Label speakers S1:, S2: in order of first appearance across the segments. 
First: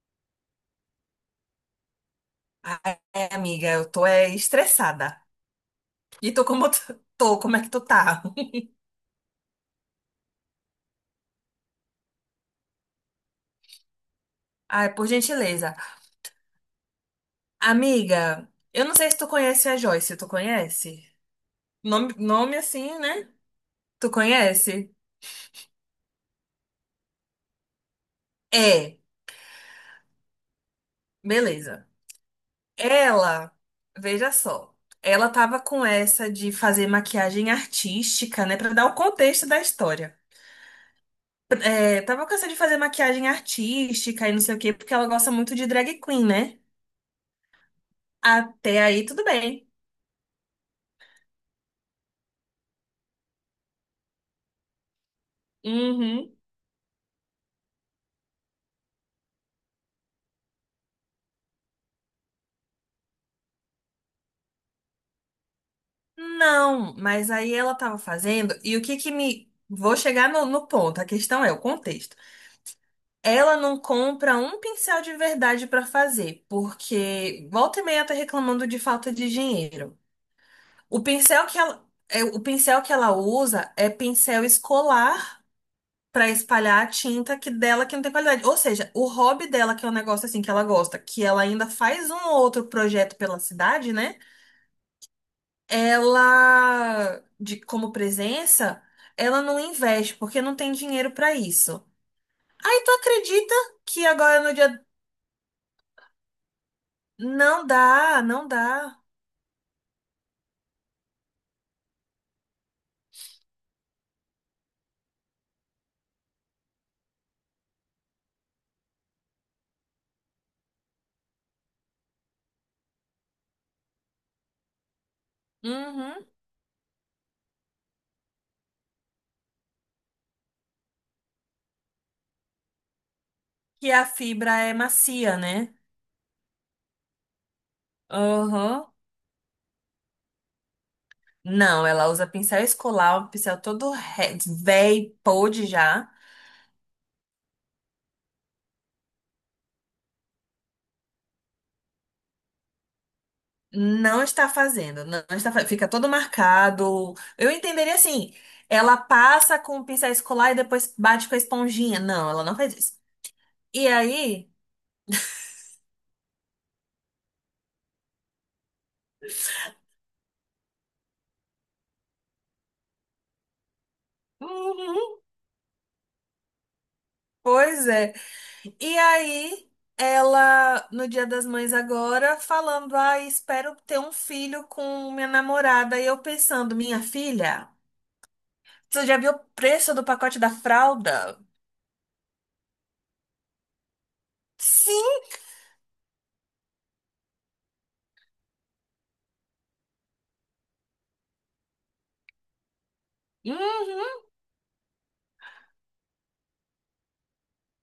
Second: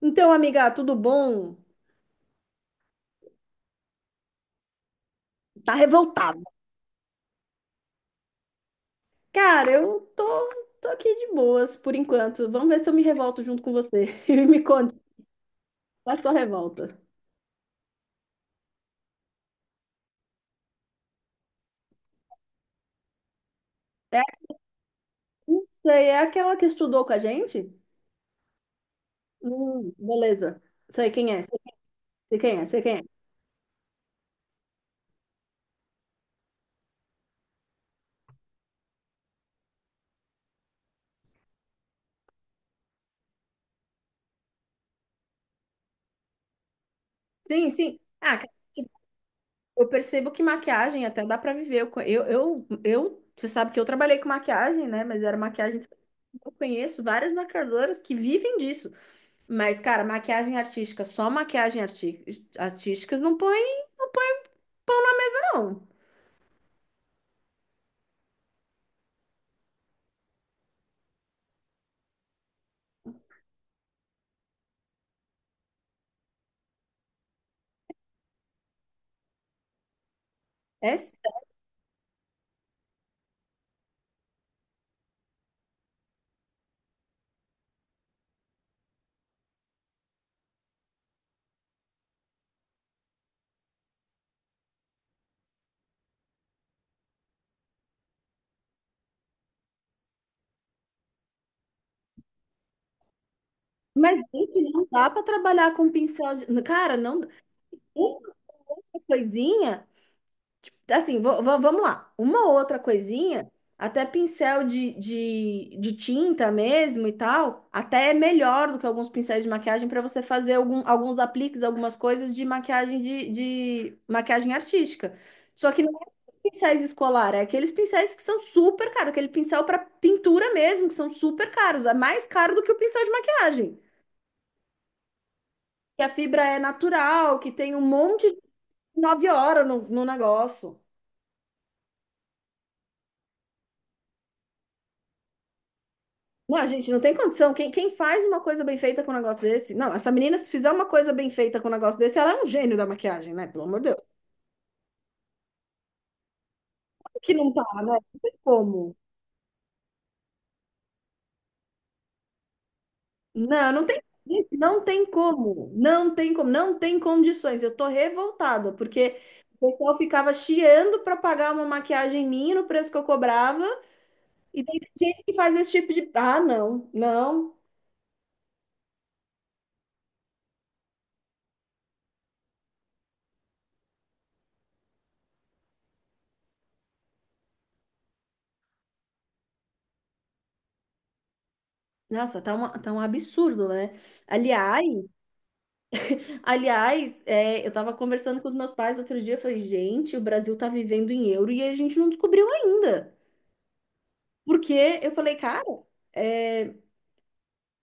S1: Então, amiga, tudo bom?
S2: Ai, amiga, eu tô estressada.
S1: Tá
S2: E
S1: revoltada.
S2: tô tô, como é que tu tá?
S1: Cara, eu tô aqui de boas por enquanto. Vamos ver se eu me revolto junto com você. E me conte,
S2: Ai, por gentileza.
S1: qual é a sua revolta?
S2: Amiga, eu não sei se tu conhece a Joyce, tu conhece? Nome assim, né? Tu conhece?
S1: Essa aí é aquela que estudou com a gente?
S2: É,
S1: Beleza. Sei quem é, sei
S2: beleza.
S1: quem é, sei quem é.
S2: Ela, veja só, ela tava com essa de fazer maquiagem artística, né? Pra dar o contexto da história. É, tava com essa de fazer maquiagem artística e não sei o quê, porque ela gosta muito de drag queen, né?
S1: Sim, sim. Ah, cara,
S2: Até aí, tudo bem.
S1: eu percebo que maquiagem até dá pra viver. Eu você sabe que eu trabalhei com maquiagem, né? Mas era maquiagem.
S2: Uhum.
S1: Eu conheço várias maquiadoras que vivem disso. Mas, cara, maquiagem artística, só maquiagem artísticas não põe, não põe, não.
S2: Não, mas aí ela tava fazendo, e o que que me. Vou chegar no ponto, a questão é o contexto. Ela não compra um pincel de verdade pra fazer, porque volta e meia tá reclamando de falta de dinheiro.
S1: É
S2: O
S1: sério.
S2: pincel que o pincel que ela usa é pincel escolar pra espalhar a tinta que dela que não tem qualidade. Ou seja, o hobby dela, que é um negócio assim que ela gosta, que ela ainda faz um ou outro projeto pela cidade, né? Ela, de como presença, ela não investe porque não tem dinheiro para isso. Aí tu acredita que
S1: Mas,
S2: agora no
S1: gente,
S2: dia
S1: não dá pra trabalhar com pincel de. Cara, não.
S2: não
S1: Uma
S2: dá, não dá.
S1: coisinha, tipo, assim, vamos lá. Uma outra coisinha, até pincel de tinta mesmo e tal, até é melhor do que alguns pincéis de maquiagem para você fazer algum, alguns apliques, algumas coisas de maquiagem de maquiagem artística. Só que não é
S2: Uhum.
S1: pincéis escolar, é aqueles pincéis que são super caros, aquele pincel para pintura mesmo, que são super caros, é mais caro do que o pincel de maquiagem.
S2: Que a fibra é macia, né?
S1: Que a fibra é natural, que tem um monte de
S2: Uhum.
S1: nove horas no negócio.
S2: Não, ela usa pincel escolar, um pincel velho, podre já.
S1: Não, a gente não tem condição. Quem faz uma coisa bem feita com um negócio desse? Não, essa menina, se fizer uma coisa bem feita com um negócio desse, ela é um gênio da maquiagem, né? Pelo amor de Deus.
S2: Não está fazendo, não está, fa- fica todo marcado.
S1: Sabe que não
S2: Eu
S1: tá, né?
S2: entenderia
S1: Não tem
S2: assim,
S1: como.
S2: ela passa com o pincel escolar e depois bate com a esponjinha. Não, ela não faz isso.
S1: Não, não
S2: E
S1: tem,
S2: aí?
S1: gente, não tem como. Não tem como. Não tem condições. Eu tô revoltada, porque o pessoal ficava chiando para pagar uma maquiagem minha no preço que eu cobrava. E tem
S2: Uhum,
S1: gente que faz esse tipo de. Ah, não, não.
S2: pois é. E aí, ela, no Dia das Mães agora, falando, ah, espero ter um filho com minha namorada. E eu pensando, minha filha, você já viu o preço do pacote da fralda?
S1: Nossa, tá um absurdo, né? Aliás.
S2: Sim.
S1: É, eu estava conversando com os meus pais outro dia, eu falei, gente, o Brasil está vivendo em euro e a gente não descobriu ainda.
S2: Uhum.
S1: Porque eu falei, cara, é,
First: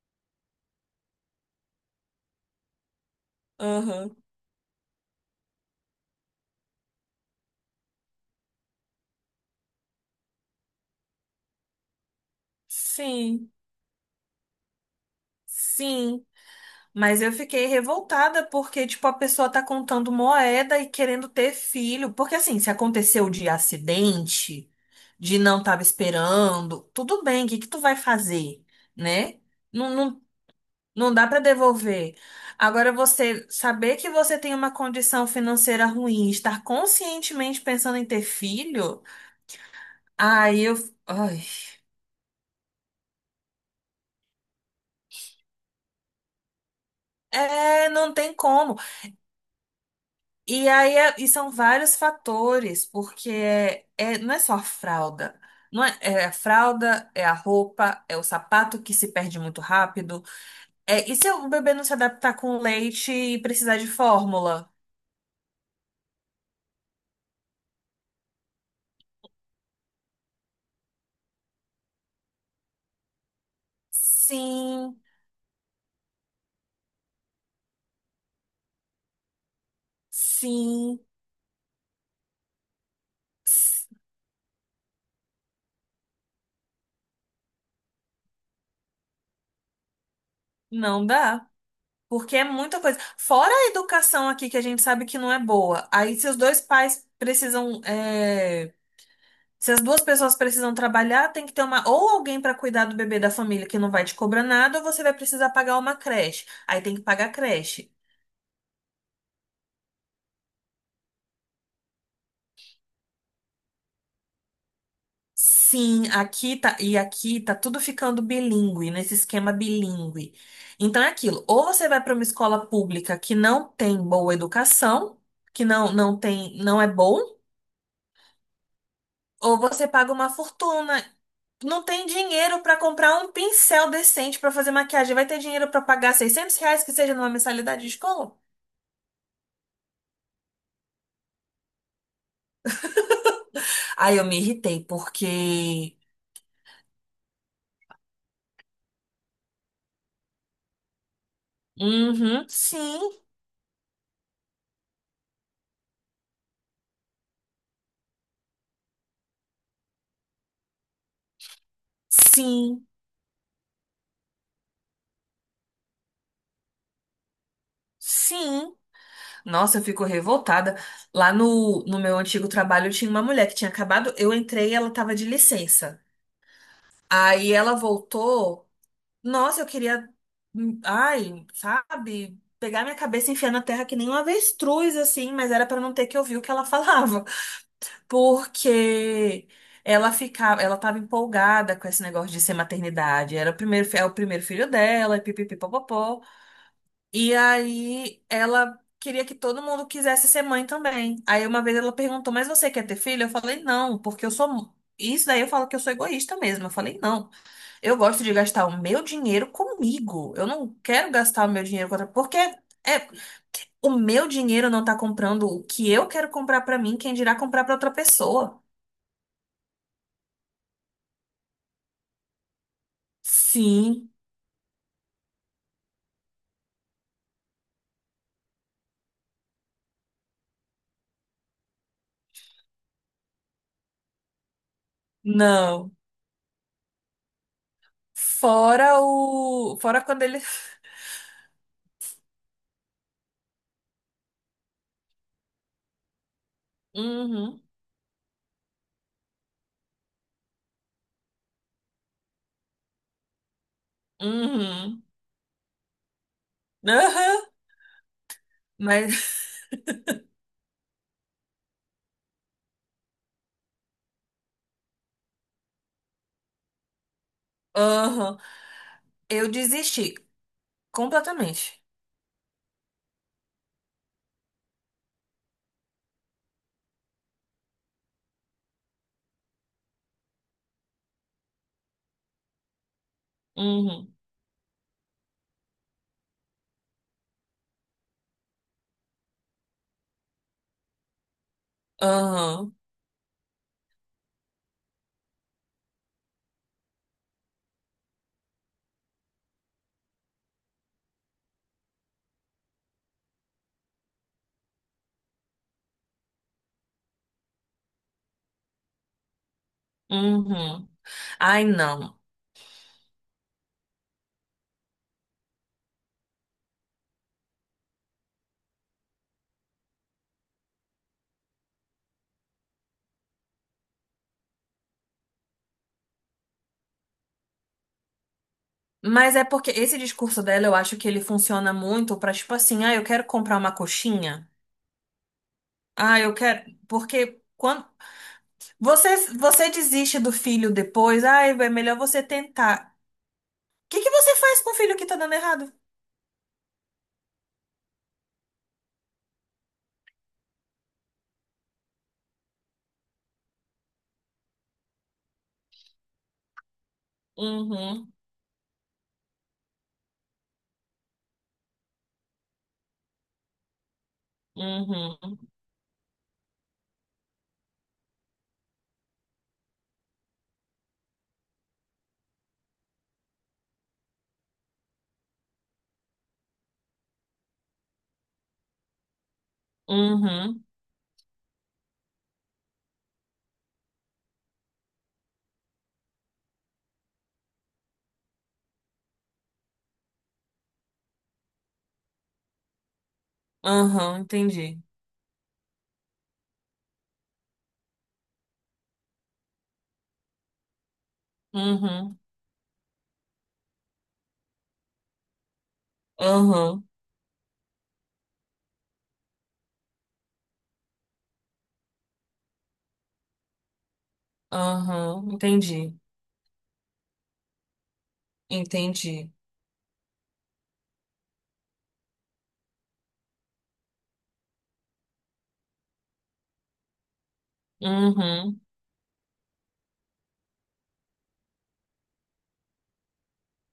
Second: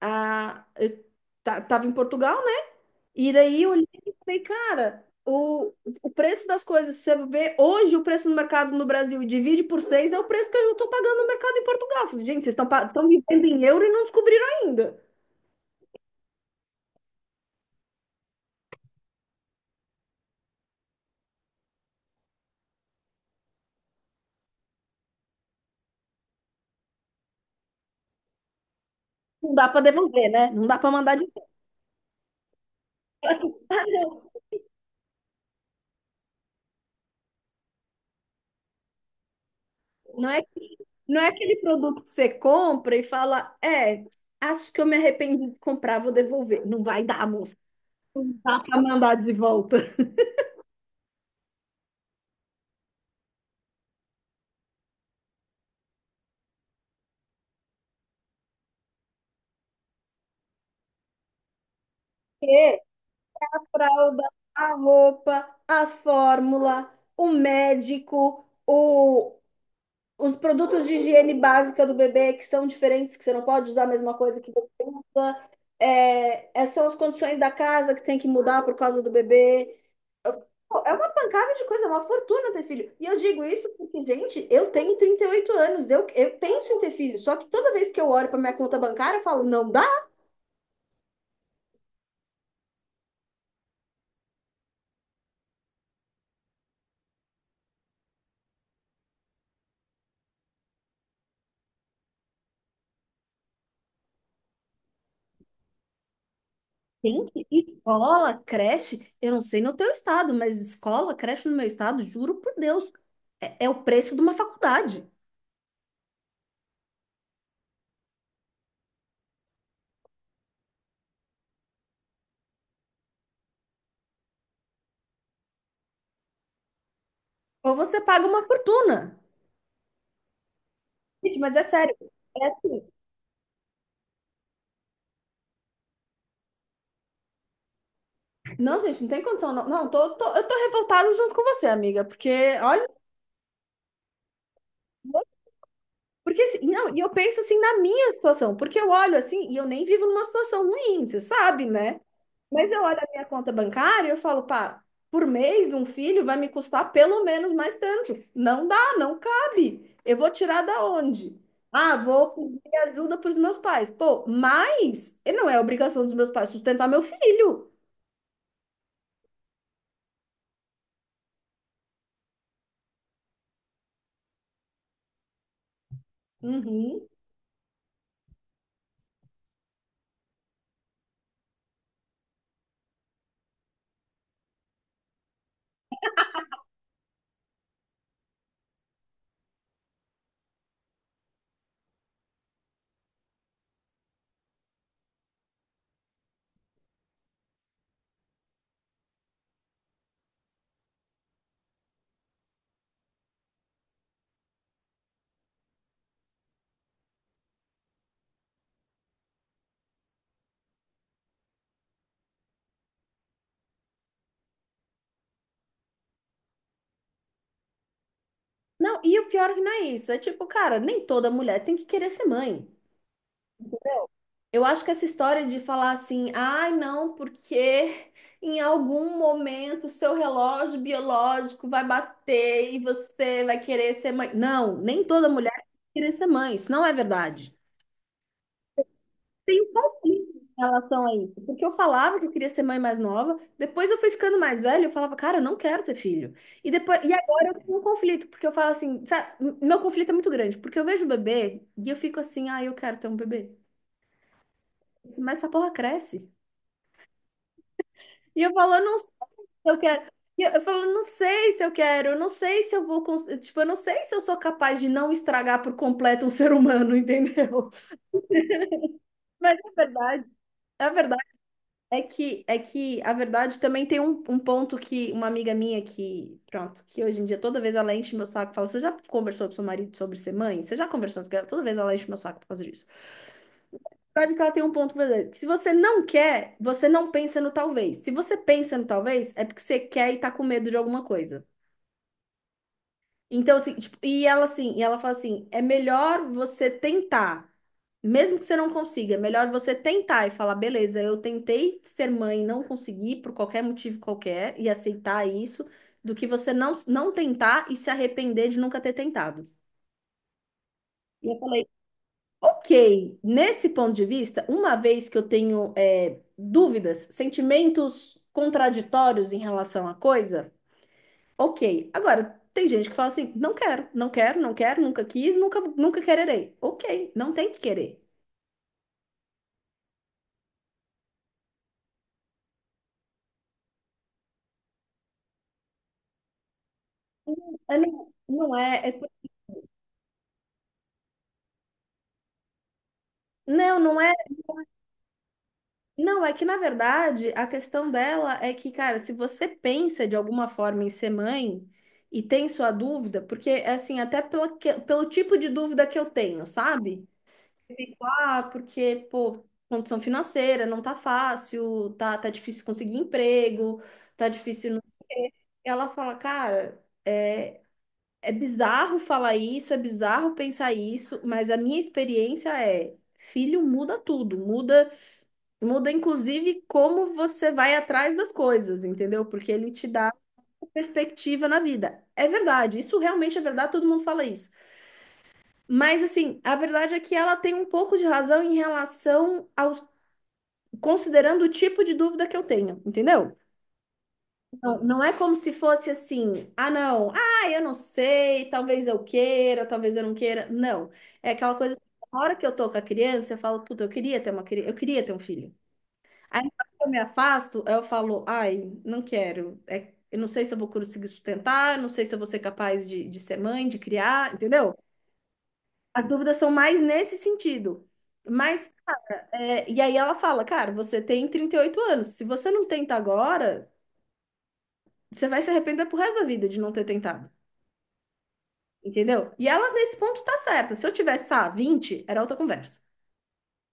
S1: eu tava em Portugal, né? E daí eu olhei e
S2: Uhum.
S1: falei, cara, o preço das coisas, se você vê hoje o preço no mercado no Brasil e divide por seis, é o preço que eu estou pagando no mercado em Portugal. Eu falei, gente, vocês estão vivendo
S2: Sim.
S1: em euro e não descobriram ainda.
S2: Sim. Mas eu fiquei revoltada porque, tipo, a pessoa tá contando moeda e querendo ter filho. Porque, assim, se aconteceu de acidente, de não tava esperando, tudo bem, o que que tu vai fazer, né?
S1: Não dá para
S2: Não, não,
S1: devolver, né? Não dá para
S2: não
S1: mandar de
S2: dá pra devolver. Agora, você
S1: volta.
S2: saber que você tem uma condição financeira ruim, estar conscientemente pensando em ter filho,
S1: Não é,
S2: aí eu.
S1: não é
S2: Ai.
S1: aquele produto que você compra e fala, é, acho que eu me arrependi de comprar, vou devolver. Não vai dar, moça.
S2: É, não tem
S1: Não dá
S2: como.
S1: para mandar de volta.
S2: E aí e são vários fatores, porque não é só a fralda. Não é, é a fralda, é a roupa, é o sapato que se perde muito rápido. É, e se o bebê não se adaptar com leite e
S1: A
S2: precisar de
S1: fralda,
S2: fórmula?
S1: a roupa, a fórmula, o médico, os produtos de higiene básica do bebê que são diferentes, que você não pode usar a mesma coisa que você
S2: Sim,
S1: usa. É, essas são as condições da casa que tem que mudar por causa do bebê. Pô, é
S2: sim,
S1: uma pancada de coisa, é uma fortuna ter filho. E eu digo isso
S2: sim.
S1: porque, gente, eu tenho 38 anos, eu penso em ter filho, só que toda vez que eu olho para minha conta bancária, eu falo, não dá.
S2: Não dá. Porque é muita coisa. Fora a educação aqui, que a gente sabe que não é boa. Aí, se os dois pais precisam. É, se as duas pessoas precisam trabalhar, tem que ter uma ou alguém para cuidar do bebê da família que não vai te cobrar nada, ou você vai precisar pagar uma creche. Aí tem que pagar a
S1: Gente,
S2: creche.
S1: escola, creche, eu não sei no teu estado, mas escola, creche no meu estado, juro por Deus, é o preço de uma faculdade.
S2: Sim, aqui tá e aqui tá tudo ficando bilíngue, nesse esquema bilíngue. Então é aquilo, ou você vai para uma escola pública que não tem boa educação, que não tem, não é bom,
S1: Ou você paga uma fortuna.
S2: ou você paga uma fortuna.
S1: Gente, mas é
S2: Não
S1: sério.
S2: tem
S1: É
S2: dinheiro para
S1: assim.
S2: comprar um pincel decente para fazer maquiagem. Vai ter dinheiro para pagar 600 reais que seja numa mensalidade de escola?
S1: Não, gente, não tem condição. Não, eu tô revoltada junto com você, amiga, porque olha.
S2: Aí eu me irritei, porque.
S1: Porque, assim, não, e eu penso assim na minha situação, porque eu olho assim e eu nem vivo numa situação ruim, você sabe, né?
S2: Uhum,
S1: Mas eu olho a
S2: sim,
S1: minha conta bancária e eu falo, pá, por mês um filho vai me custar pelo menos mais tanto. Não dá, não cabe. Eu vou tirar da onde? Ah, vou pedir
S2: sim,
S1: ajuda para os meus pais. Pô, mas e não é obrigação dos meus pais sustentar meu filho.
S2: sim. Nossa, eu fico revoltada. Lá no meu antigo trabalho tinha uma mulher que tinha acabado. Eu entrei e ela tava de licença.
S1: Uhum.
S2: Aí ela voltou. Nossa, eu queria. Ai, sabe? Pegar minha cabeça e enfiar na terra que nem um avestruz, assim, mas era pra não ter que ouvir o que ela falava. Porque ela ficava, ela estava empolgada com esse negócio de ser maternidade. Era o é o primeiro filho dela, e pipipipopopó. E aí ela queria que todo mundo quisesse ser mãe também. Aí uma vez ela perguntou: "Mas você quer ter filho?" Eu falei: "Não, porque eu sou Isso daí eu falo que eu sou egoísta mesmo. Eu falei, não, eu gosto de gastar o meu dinheiro comigo. Eu não quero gastar o meu dinheiro com outra. Porque é, o meu dinheiro não tá comprando o que eu quero comprar pra mim, quem dirá comprar pra outra pessoa.
S1: Não, e o pior que não é isso. É tipo, cara, nem toda mulher tem que querer ser mãe.
S2: Sim,
S1: Eu acho que essa história de falar assim, ai não, porque em algum momento o seu relógio biológico vai bater e você vai querer ser mãe. Não, nem toda mulher vai
S2: não.
S1: querer ser mãe, isso não é verdade.
S2: Fora
S1: Tem um
S2: o. Fora quando
S1: conflito
S2: ele.
S1: em relação a isso, porque eu falava que eu queria ser mãe mais nova, depois eu fui ficando mais velha, eu falava, cara, eu não quero ter filho. E agora eu
S2: Uhum,
S1: tenho um conflito, porque eu falo assim, sabe, meu conflito é muito grande, porque eu vejo o bebê e eu fico assim, ah, eu quero ter um bebê.
S2: uhum,
S1: Mas essa porra cresce.
S2: aham,
S1: E eu falo, eu não.
S2: mas.
S1: Eu quero. E eu falo, não sei se eu quero, eu não sei se eu vou, tipo, eu não sei se eu sou capaz de não estragar por completo um ser humano, entendeu?
S2: Aham. Eu
S1: Mas
S2: desisti
S1: a verdade
S2: completamente.
S1: é que a verdade também tem um ponto que uma amiga minha que, pronto, que hoje em dia toda vez ela enche meu saco, e fala, você já conversou com seu marido sobre ser mãe? Você já conversou com ela? Toda vez ela enche meu saco por causa disso.
S2: Uhum,
S1: A verdade é que ela tem um ponto verdadeiro, que se você não quer, você não pensa no talvez. Se você pensa no talvez, é porque você quer e tá com medo de alguma coisa.
S2: aham,
S1: Então, assim, tipo, e ela fala assim: é melhor você tentar, mesmo que você não consiga, é melhor você tentar e falar, beleza, eu tentei ser mãe, e não consegui por qualquer motivo qualquer, e aceitar isso, do que você não tentar e se arrepender de nunca ter tentado.
S2: uhum.
S1: E eu
S2: Ai,
S1: falei,
S2: não.
S1: ok, nesse ponto de vista, uma vez que eu tenho é, dúvidas, sentimentos contraditórios em relação à coisa. Ok. Agora, tem gente que fala assim: não quero, não quero, não quero, nunca quis, nunca, nunca quererei. Ok, não tem que querer.
S2: Mas é porque esse discurso dela, eu acho que ele funciona muito pra, tipo assim, ah, eu quero comprar uma coxinha. Ah, eu quero. Porque
S1: É,
S2: quando.
S1: não, não é, é-.
S2: Você, você desiste do filho depois, ah, é melhor você tentar.
S1: Não, não
S2: Que
S1: é.
S2: você faz com o filho que tá dando errado?
S1: Não, é que na verdade a questão dela é que, cara, se você pensa de alguma forma em ser mãe e tem sua dúvida, porque assim, até pelo tipo de dúvida que eu tenho, sabe? Fico,
S2: Uhum,
S1: ah, porque, pô, condição financeira não tá fácil, tá difícil conseguir emprego, tá difícil. Não.
S2: uhum,
S1: Ela fala, cara. É bizarro falar isso, é bizarro pensar isso, mas a minha experiência é, filho muda tudo, muda, muda inclusive como você vai atrás das coisas, entendeu? Porque ele te dá
S2: uhum,
S1: uma perspectiva na vida. É verdade, isso realmente é verdade, todo mundo fala isso. Mas assim, a verdade é que ela tem um pouco de razão em relação aos, considerando o tipo de dúvida que eu tenho, entendeu?
S2: uhum,
S1: Não,
S2: entendi.
S1: não é como se fosse assim, ah, não, ah, eu não sei, talvez eu queira, talvez eu não queira. Não. É aquela coisa assim,
S2: Uhum,
S1: na hora que eu tô com a criança, eu falo, puta, eu queria ter uma criança, eu queria ter um filho. Aí na hora que
S2: uhum,
S1: eu me afasto, eu falo, ai, não quero. É, eu não sei se eu vou conseguir sustentar, não sei se eu vou ser capaz de ser mãe, de criar, entendeu?
S2: uhum, entendi,
S1: As dúvidas são mais nesse sentido. Mas,
S2: entendi.
S1: é, e aí ela fala, cara, você tem 38 anos, se você não tenta agora, você vai se arrepender pro resto da vida de não ter tentado.
S2: Uhum,
S1: Entendeu? E ela, nesse ponto, tá certa. Se eu tivesse, ah, 20 era outra conversa.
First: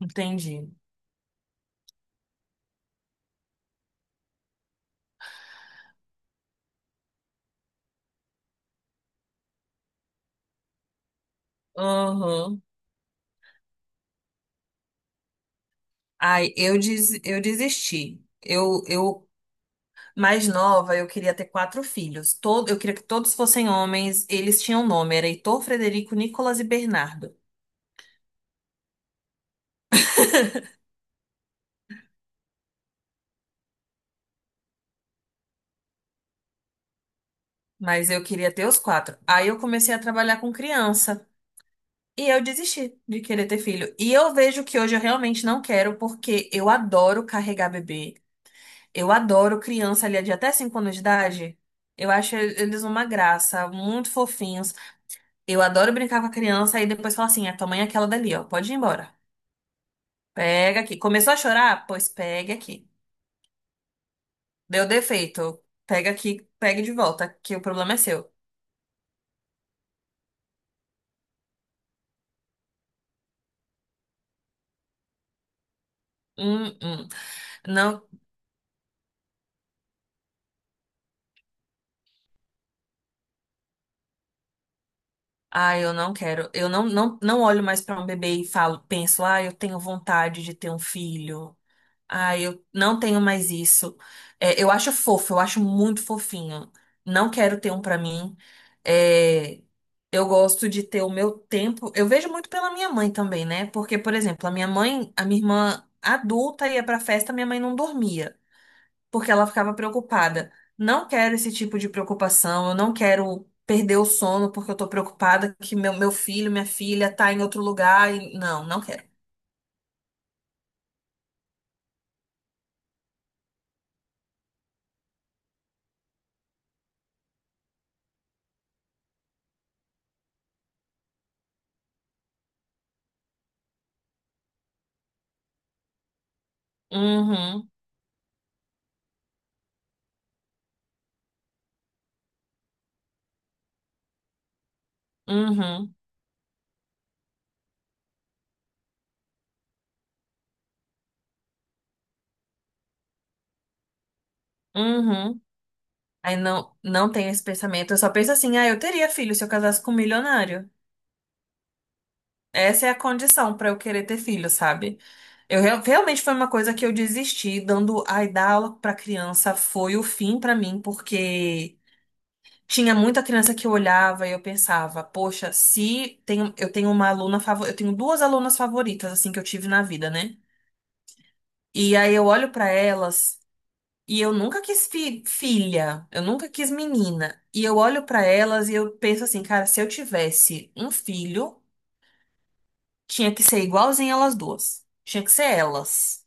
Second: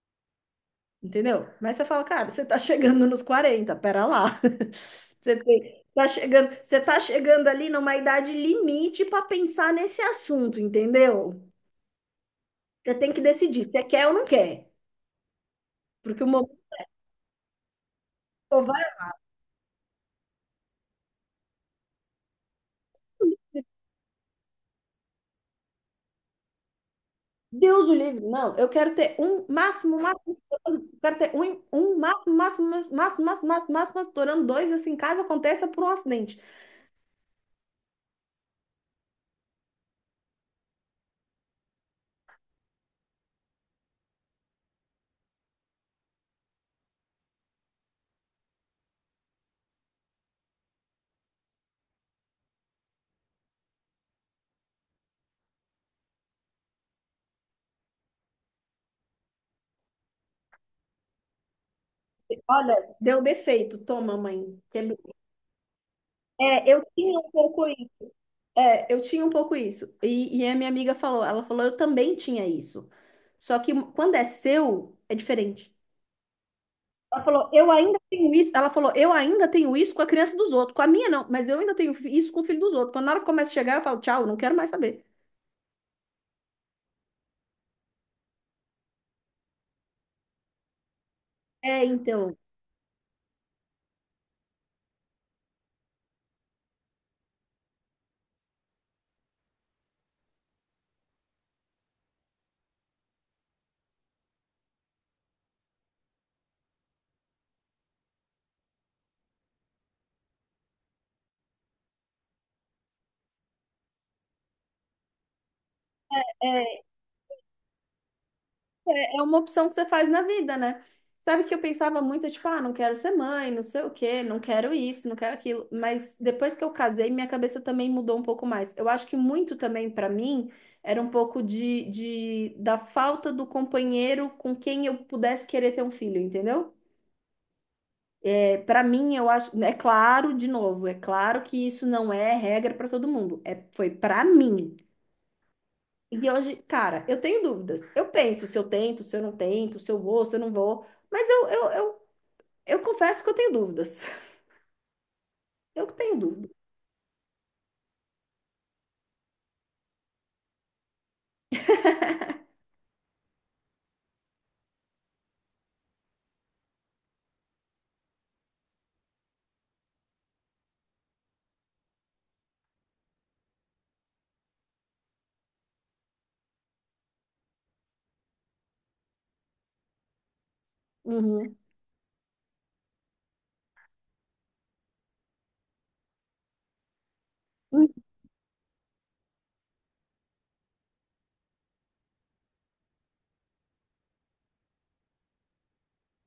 S2: entendi.
S1: Entendeu? Mas você fala, cara, você tá chegando nos 40 pera lá. Você tá chegando ali numa idade limite para pensar nesse assunto, entendeu?
S2: Uhum.
S1: Você tem que decidir se quer ou não quer. Porque o momento
S2: Eu desisti.
S1: vai.
S2: Mais nova, eu queria ter quatro filhos. Todo, eu queria que todos fossem homens. Eles tinham nome, era Heitor, Frederico, Nicolas e Bernardo.
S1: Deus o livre. Não, eu quero ter um máximo, máximo, estourando, eu quero ter um máximo, máximo, máximo, máximo, máximo, máximo, estourando dois, assim, caso aconteça por um acidente.
S2: Mas eu queria ter os quatro. Aí eu comecei a trabalhar com criança. E eu desisti de querer ter filho. E eu vejo que hoje eu realmente não quero, porque eu adoro carregar bebê. Eu adoro criança ali de até 5 anos de idade. Eu acho eles uma graça, muito fofinhos. Eu adoro brincar com a criança e depois falar assim: a tua mãe é aquela dali, ó, pode ir embora. Pega aqui. Começou a chorar? Pois pegue
S1: Olha,
S2: aqui.
S1: deu defeito, toma, mãe. Que é.
S2: Deu defeito? Pega aqui,
S1: É,
S2: pegue
S1: eu
S2: de
S1: tinha
S2: volta,
S1: um
S2: que o
S1: pouco
S2: problema é
S1: isso.
S2: seu.
S1: É, eu tinha um pouco isso. E a minha amiga falou, ela falou, eu também tinha isso. Só que quando é seu, é diferente.
S2: Hum, hum.
S1: Ela falou, eu ainda
S2: Não.
S1: tenho isso. Ela falou, eu ainda tenho isso com a criança dos outros. Com a minha, não, mas eu ainda tenho isso com o filho dos outros. Quando na hora que começa a chegar, eu falo, tchau, não quero mais saber.
S2: Ah, eu não quero. Eu não, não, não olho mais para um bebê e falo, penso, ah, eu tenho vontade de ter um filho.
S1: É, então.
S2: Ah, eu não tenho mais isso. É, eu acho fofo, eu acho muito fofinho. Não quero ter um para mim. É, eu gosto de ter o meu tempo. Eu vejo muito pela minha mãe também, né? Porque, por exemplo, a minha mãe, a minha irmã adulta ia pra festa, minha mãe não dormia porque ela ficava preocupada. Não quero esse tipo de preocupação, eu não quero perder o sono porque eu tô preocupada que meu filho, minha filha tá em outro lugar. Não, não quero.
S1: É uma opção que você faz na vida, né? Sabe que eu pensava muito, tipo, ah, não quero ser mãe, não sei o quê, não quero isso, não quero aquilo. Mas depois que eu casei, minha cabeça também mudou um pouco mais. Eu acho que muito também pra mim era um pouco de, da falta do companheiro com quem eu pudesse querer ter um filho, entendeu?
S2: Uhum,
S1: É, para mim, eu acho, é claro, de novo, é claro que isso não é regra pra todo mundo. É, foi pra mim.
S2: uhum,
S1: E hoje, cara, eu tenho dúvidas. Eu penso se eu tento, se eu não tento, se eu vou, se eu não vou. Mas eu confesso que eu tenho dúvidas.
S2: uhum.
S1: Eu tenho
S2: Aí
S1: dúvidas.
S2: não, não tenho esse pensamento. Eu só penso assim, ah, eu teria filho se eu casasse com um milionário. Essa é a condição pra eu querer ter filho, sabe? Eu realmente foi uma coisa que eu desisti, dando ai dar aula pra criança foi o fim pra mim, porque tinha muita criança que eu olhava e eu pensava, poxa, se tenho, eu tenho uma aluna favorita, eu tenho duas alunas favoritas assim que eu tive na vida, né?
S1: Uhum.
S2: E aí eu olho pra elas e eu nunca quis filha, eu nunca quis menina. E eu olho pra elas e eu penso assim, cara, se eu tivesse um filho, tinha que ser igualzinho elas duas. Tinha que ser elas,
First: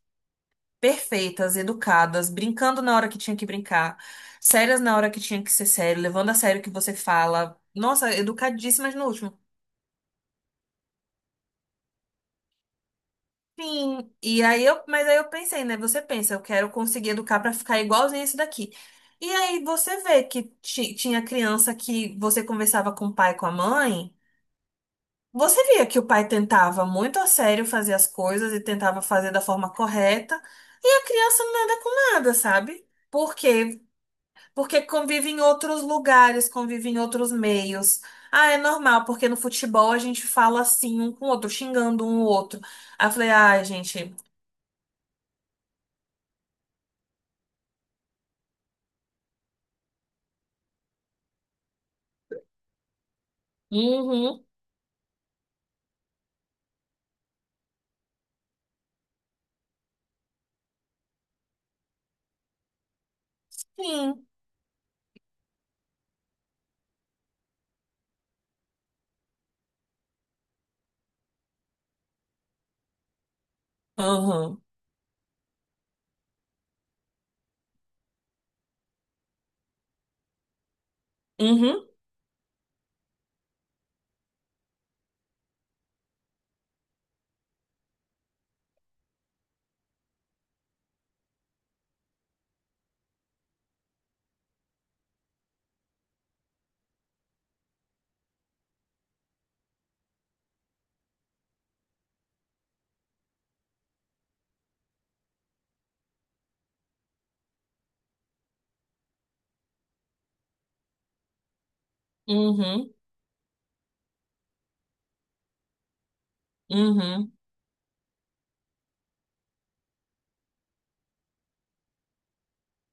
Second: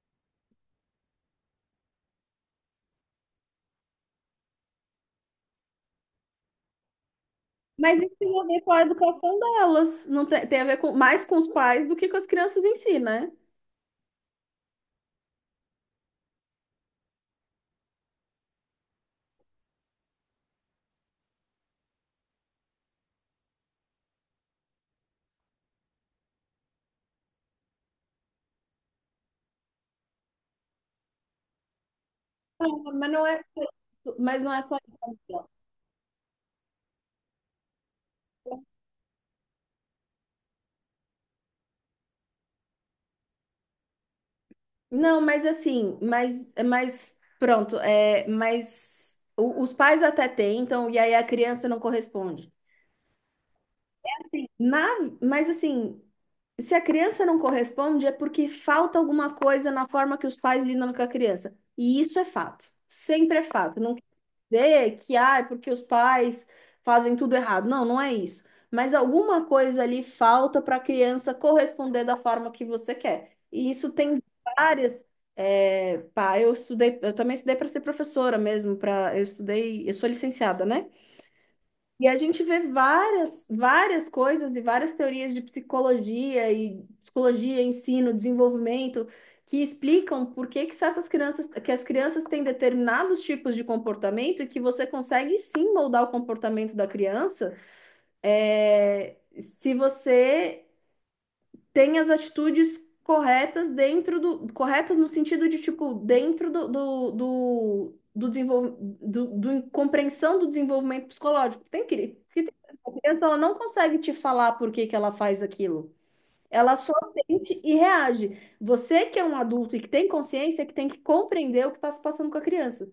S2: perfeitas, educadas, brincando na hora que tinha que brincar, sérias na hora que tinha que ser sério, levando a sério o que você fala.
S1: Mas
S2: Nossa,
S1: isso tem a ver com a
S2: educadíssimas no último.
S1: educação delas. Não tem, tem a ver com, mais com os pais do que com as crianças em si, né?
S2: Sim, e aí eu, mas aí eu pensei, né? Você pensa, eu quero conseguir educar pra ficar igualzinho isso daqui. E aí você vê que tinha criança que você conversava com o pai, e com a mãe, você via que o pai tentava muito a sério fazer as coisas e tentava fazer da forma correta, e a criança nada com nada,
S1: Ah,
S2: sabe?
S1: mas não
S2: Por
S1: é só
S2: quê?
S1: isso, mas não é só
S2: Porque convive em
S1: isso.
S2: outros lugares, convive em outros meios. Ah, é normal, porque no futebol a gente fala assim um com o outro, xingando um o outro. Aí eu falei, ah gente.
S1: Não, mas assim, mas pronto, é, mas os pais até tentam e aí a criança não corresponde.
S2: Uhum,
S1: Sim. Na, mas assim, se a criança não corresponde, é porque falta alguma coisa na forma que os pais lidam com a criança. E isso é fato. Sempre é fato. Não quer
S2: sim.
S1: dizer que, ah, é porque os pais fazem tudo errado. Não, não é isso. Mas alguma coisa ali falta para a criança corresponder da forma que você quer. E isso tem
S2: Aham.
S1: várias. É, pá, eu estudei, eu também estudei para ser professora mesmo, para, eu estudei, eu sou licenciada, né?
S2: Uhum,
S1: E a gente vê várias, várias coisas e várias teorias de psicologia e psicologia, ensino, desenvolvimento que explicam por que que certas crianças, que as crianças têm determinados tipos de comportamento e que você consegue sim moldar o comportamento da criança, é, se você tem as atitudes corretas dentro do, corretas no sentido de, tipo, dentro do desenvolvimento, compreensão do desenvolvimento psicológico. Tem que, porque tem- a
S2: uhum,
S1: criança, ela não consegue te falar por que que ela faz aquilo. Ela só
S2: uhum,
S1: sente e reage. Você que é um adulto e que tem consciência, é que tem que compreender o que está se passando com a criança.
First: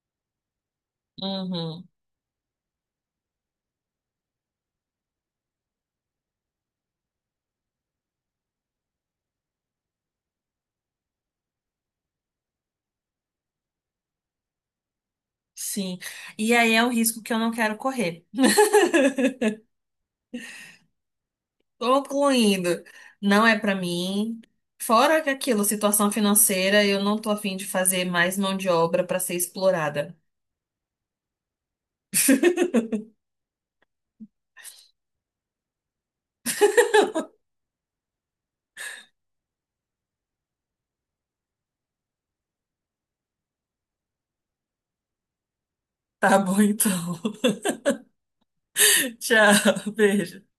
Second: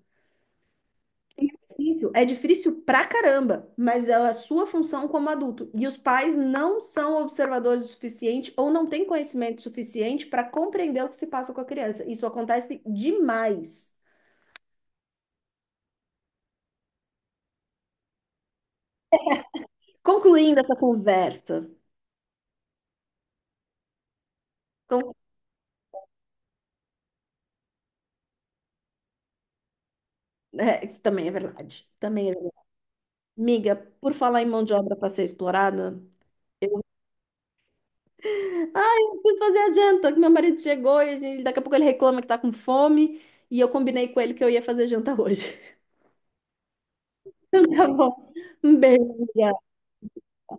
S2: uhum.
S1: Difícil, é difícil pra caramba, mas é a sua função como adulto. E os pais não são observadores o suficiente ou não têm conhecimento suficiente para compreender o que se passa com a criança. Isso acontece demais.
S2: Sim. E aí é o risco que eu não quero correr.
S1: Concluindo essa conversa,
S2: Concluindo, não é pra mim.
S1: con-
S2: Fora que aquilo, situação financeira, eu não tô afim de fazer mais mão de obra pra ser explorada.
S1: isso também é verdade. Também é verdade. Amiga, por falar em mão de obra para ser explorada, ai, eu preciso fazer a janta, que meu marido chegou e daqui a pouco ele reclama que tá com fome e eu combinei com ele que eu ia fazer janta hoje.
S2: Tá bom, então.
S1: Então tá bom. Um beijo, amiga.
S2: Tchau, beijo.